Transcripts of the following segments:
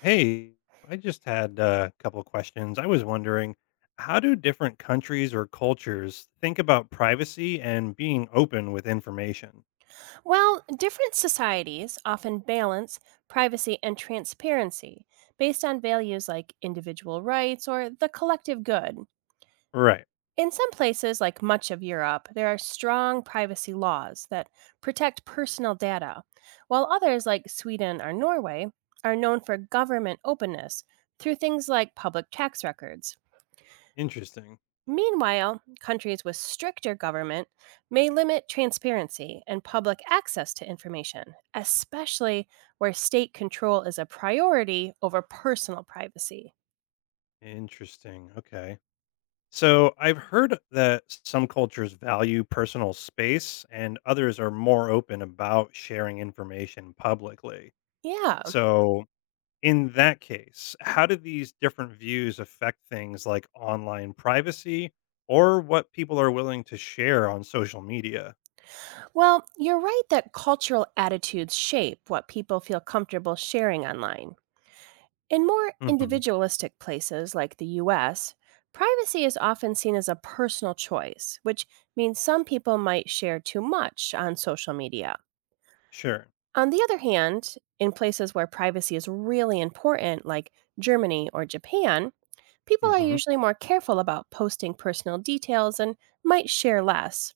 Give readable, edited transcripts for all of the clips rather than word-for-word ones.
Hey, I just had a couple of questions. I was wondering, how do different countries or cultures think about privacy and being open with information? Well, different societies often balance privacy and transparency based on values like individual rights or the collective good. Right. In some places, like much of Europe, there are strong privacy laws that protect personal data, while others, like Sweden or Norway, are known for government openness through things like public tax records. Interesting. Meanwhile, countries with stricter government may limit transparency and public access to information, especially where state control is a priority over personal privacy. Interesting. Okay. So I've heard that some cultures value personal space and others are more open about sharing information publicly. Yeah, So, in that case, how do these different views affect things like online privacy or what people are willing to share on social media? well, you're right that cultural attitudes shape what people feel comfortable sharing online. In more Hmm. individualistic places like the US, privacy is often seen as a personal choice, which means some people might share too much on social media. Sure. On the other hand, in places where privacy is really important, like Germany or Japan, people are Hmm. usually more careful about posting personal details and might share less.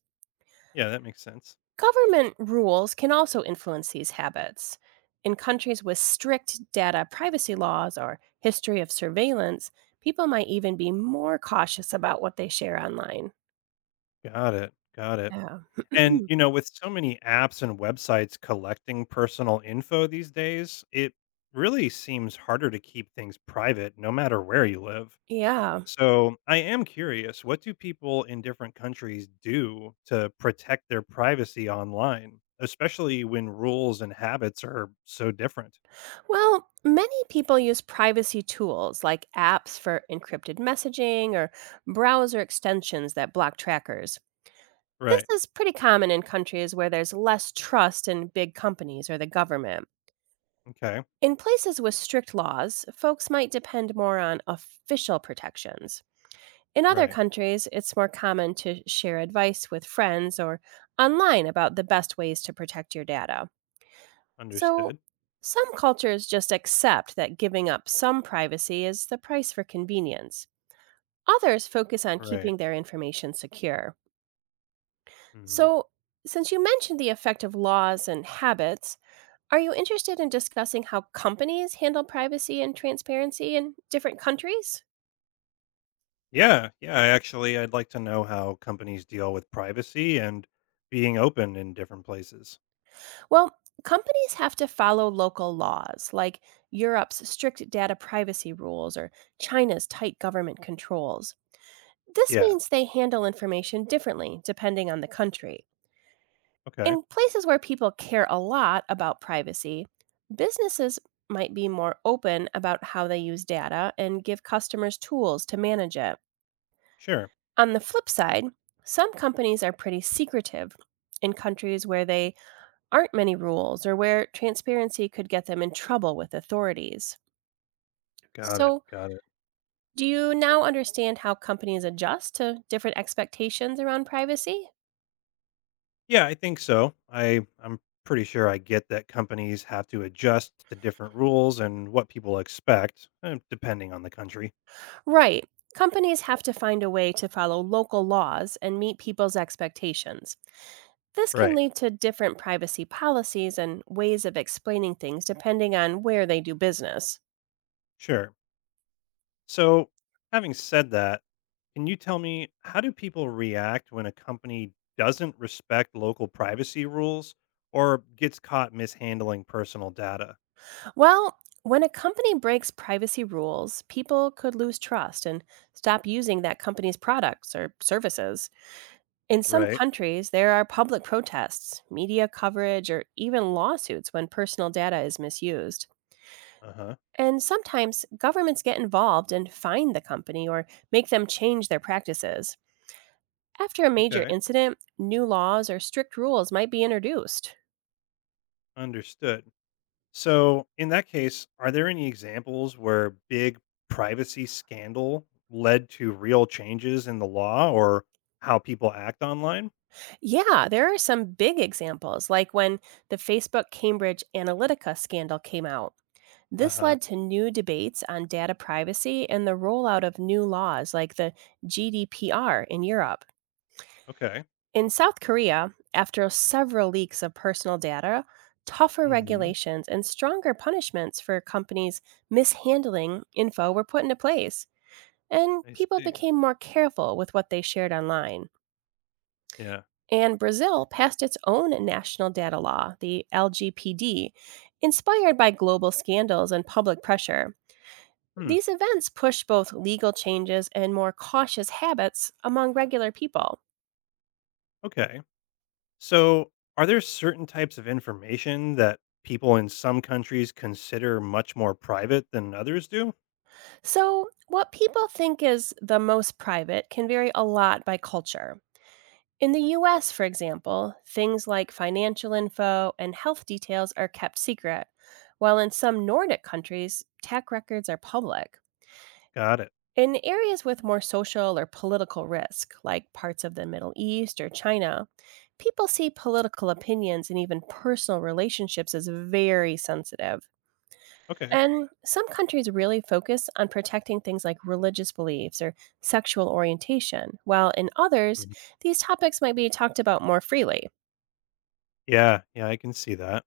Yeah, that makes sense. Government rules can also influence these habits. In countries with strict data privacy laws or history of surveillance, people might even be more cautious about what they share online. Got it. Got it. Yeah. And with so many apps and websites collecting personal info these days, it really seems harder to keep things private no matter where you live. Yeah. So I am curious, what do people in different countries do to protect their privacy online, especially when rules and habits are so different? Well, many people use privacy tools like apps for encrypted messaging or browser extensions that block trackers. This Right. is pretty common in countries where there's less trust in big companies or the government. Okay. In places with strict laws, folks might depend more on official protections. In other Right. countries, it's more common to share advice with friends or online about the best ways to protect your data. So, Understood. some cultures just accept that giving up some privacy is the price for convenience. Others focus on Right. keeping their information secure. Mhm. So, since you mentioned the effect of laws and habits, are you interested in discussing how companies handle privacy and transparency in different countries? Yeah. Yeah. I Actually, I'd like to know how companies deal with privacy and being open in different places. Well, companies have to follow local laws, like Europe's strict data privacy rules or China's tight government controls. This Yeah. means they handle information differently depending on the country. Okay. In places where people care a lot about privacy, businesses might be more open about how they use data and give customers tools to manage it. Sure. On the flip side, some companies are pretty secretive in countries where they aren't many rules or where transparency could get them in trouble with authorities. Got it. So, Got it. do you now understand how companies adjust to different expectations around privacy? Yeah, I think so. I'm pretty sure I get that companies have to adjust to different rules and what people expect depending on the country. Right. Companies have to find a way to follow local laws and meet people's expectations. This can Right. lead to different privacy policies and ways of explaining things depending on where they do business. Sure. So, having said that, can you tell me how do people react when a company doesn't respect local privacy rules or gets caught mishandling personal data? Well, when a company breaks privacy rules, people could lose trust and stop using that company's products or services. In some Right. countries, there are public protests, media coverage, or even lawsuits when personal data is misused. Uh-huh. And sometimes governments get involved and fine the company or make them change their practices. After a major Okay. incident, new laws or strict rules might be introduced. Understood. So, in that case, are there any examples where big privacy scandal led to real changes in the law or how people act online? Yeah, there are some big examples, like when the Facebook Cambridge Analytica scandal came out. Uh This huh. led to new debates on data privacy and the rollout of new laws like the GDPR in Europe. Okay. In South Korea, after several leaks of personal data, tougher Hmm. regulations and stronger punishments for companies mishandling info were put into place, and I people see. became more careful with what they shared online. Yeah. And Brazil passed its own national data law, the LGPD, inspired by global scandals and public pressure. Hmm. These events pushed both legal changes and more cautious habits among regular people. Okay. So, are there certain types of information that people in some countries consider much more private than others do? So, what people think is the most private can vary a lot by culture. In the US, for example, things like financial info and health details are kept secret, while in some Nordic countries, tech records are public. Got it. In areas with more social or political risk, like parts of the Middle East or China, people see political opinions and even personal relationships as very sensitive. Okay. And some countries really focus on protecting things like religious beliefs or sexual orientation, while in others, Mhm. these topics might be talked about more freely. Yeah. Yeah, I can see that.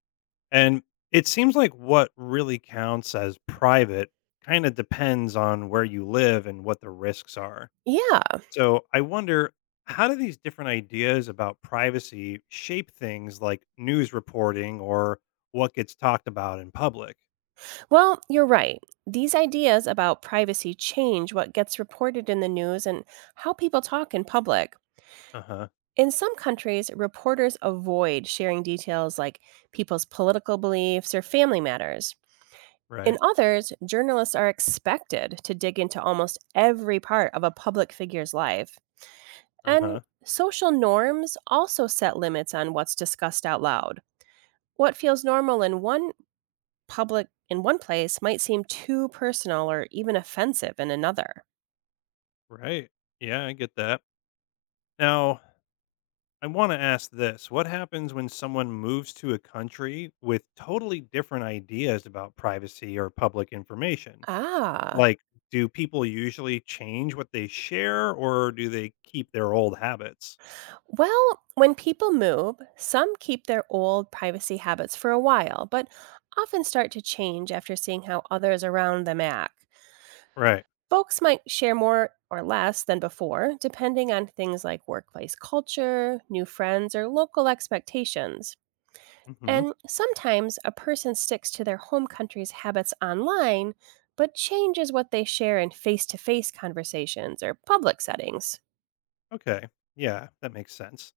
And it seems like what really counts as private kind of depends on where you live and what the risks are. Yeah, So I wonder, how do these different ideas about privacy shape things like news reporting or what gets talked about in public? well, you're right. These ideas about privacy change what gets reported in the news and how people talk in public. Uh huh. In some countries, reporters avoid sharing details like people's political beliefs or family matters. In Right. others, journalists are expected to dig into almost every part of a public figure's life. Uh And huh. social norms also set limits on what's discussed out loud. What feels normal in one public in one place might seem too personal or even offensive in another. Right. Yeah, I get that. Now, I want to ask this. What happens when someone moves to a country with totally different ideas about privacy or public information? Ah. Like, do people usually change what they share, or do they keep their old habits? Well, when people move, some keep their old privacy habits for a while, but often start to change after seeing how others around them act. Right. Folks might share more or less than before, depending on things like workplace culture, new friends, or local expectations. Mhm. And sometimes a person sticks to their home country's habits online, but changes what they share in face to face conversations or public settings. Okay. Yeah, that makes sense.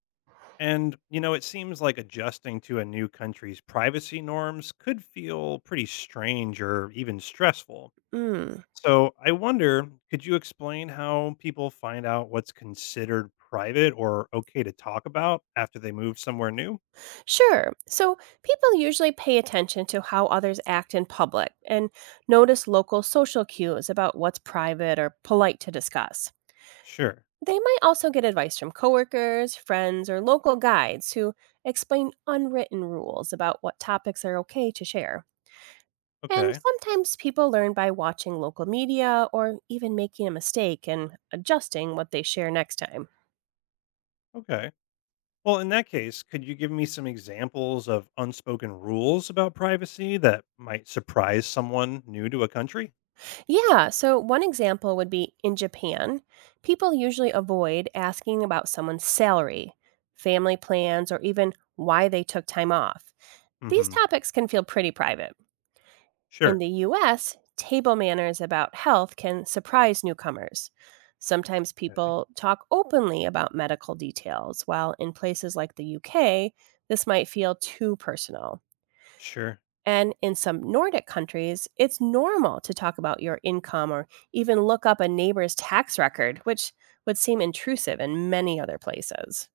And it seems like adjusting to a new country's privacy norms could feel pretty strange or even stressful. Mm. So, I wonder, could you explain how people find out what's considered private or okay to talk about after they move somewhere new? Sure. So people usually pay attention to how others act in public and notice local social cues about what's private or polite to discuss. Sure. They might also get advice from coworkers, friends, or local guides who explain unwritten rules about what topics are okay to share. And Okay. sometimes people learn by watching local media or even making a mistake and adjusting what they share next time. Okay. Well, in that case, could you give me some examples of unspoken rules about privacy that might surprise someone new to a country? Yeah, so one example would be in Japan, people usually avoid asking about someone's salary, family plans, or even why they took time off. These Hmm. topics can feel pretty private. In Sure. the US, table manners about health can surprise newcomers. Sometimes Okay. people talk openly about medical details, while in places like the UK, this might feel too personal. Sure. And in some Nordic countries, it's normal to talk about your income or even look up a neighbor's tax record, which would seem intrusive in many other places.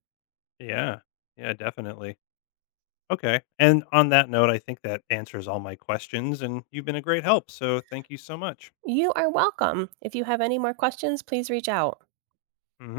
Yeah. Yeah, definitely. Okay. And on that note, I think that answers all my questions, and you've been a great help. So thank you so much. You are welcome. If you have any more questions, please reach out. Mhm.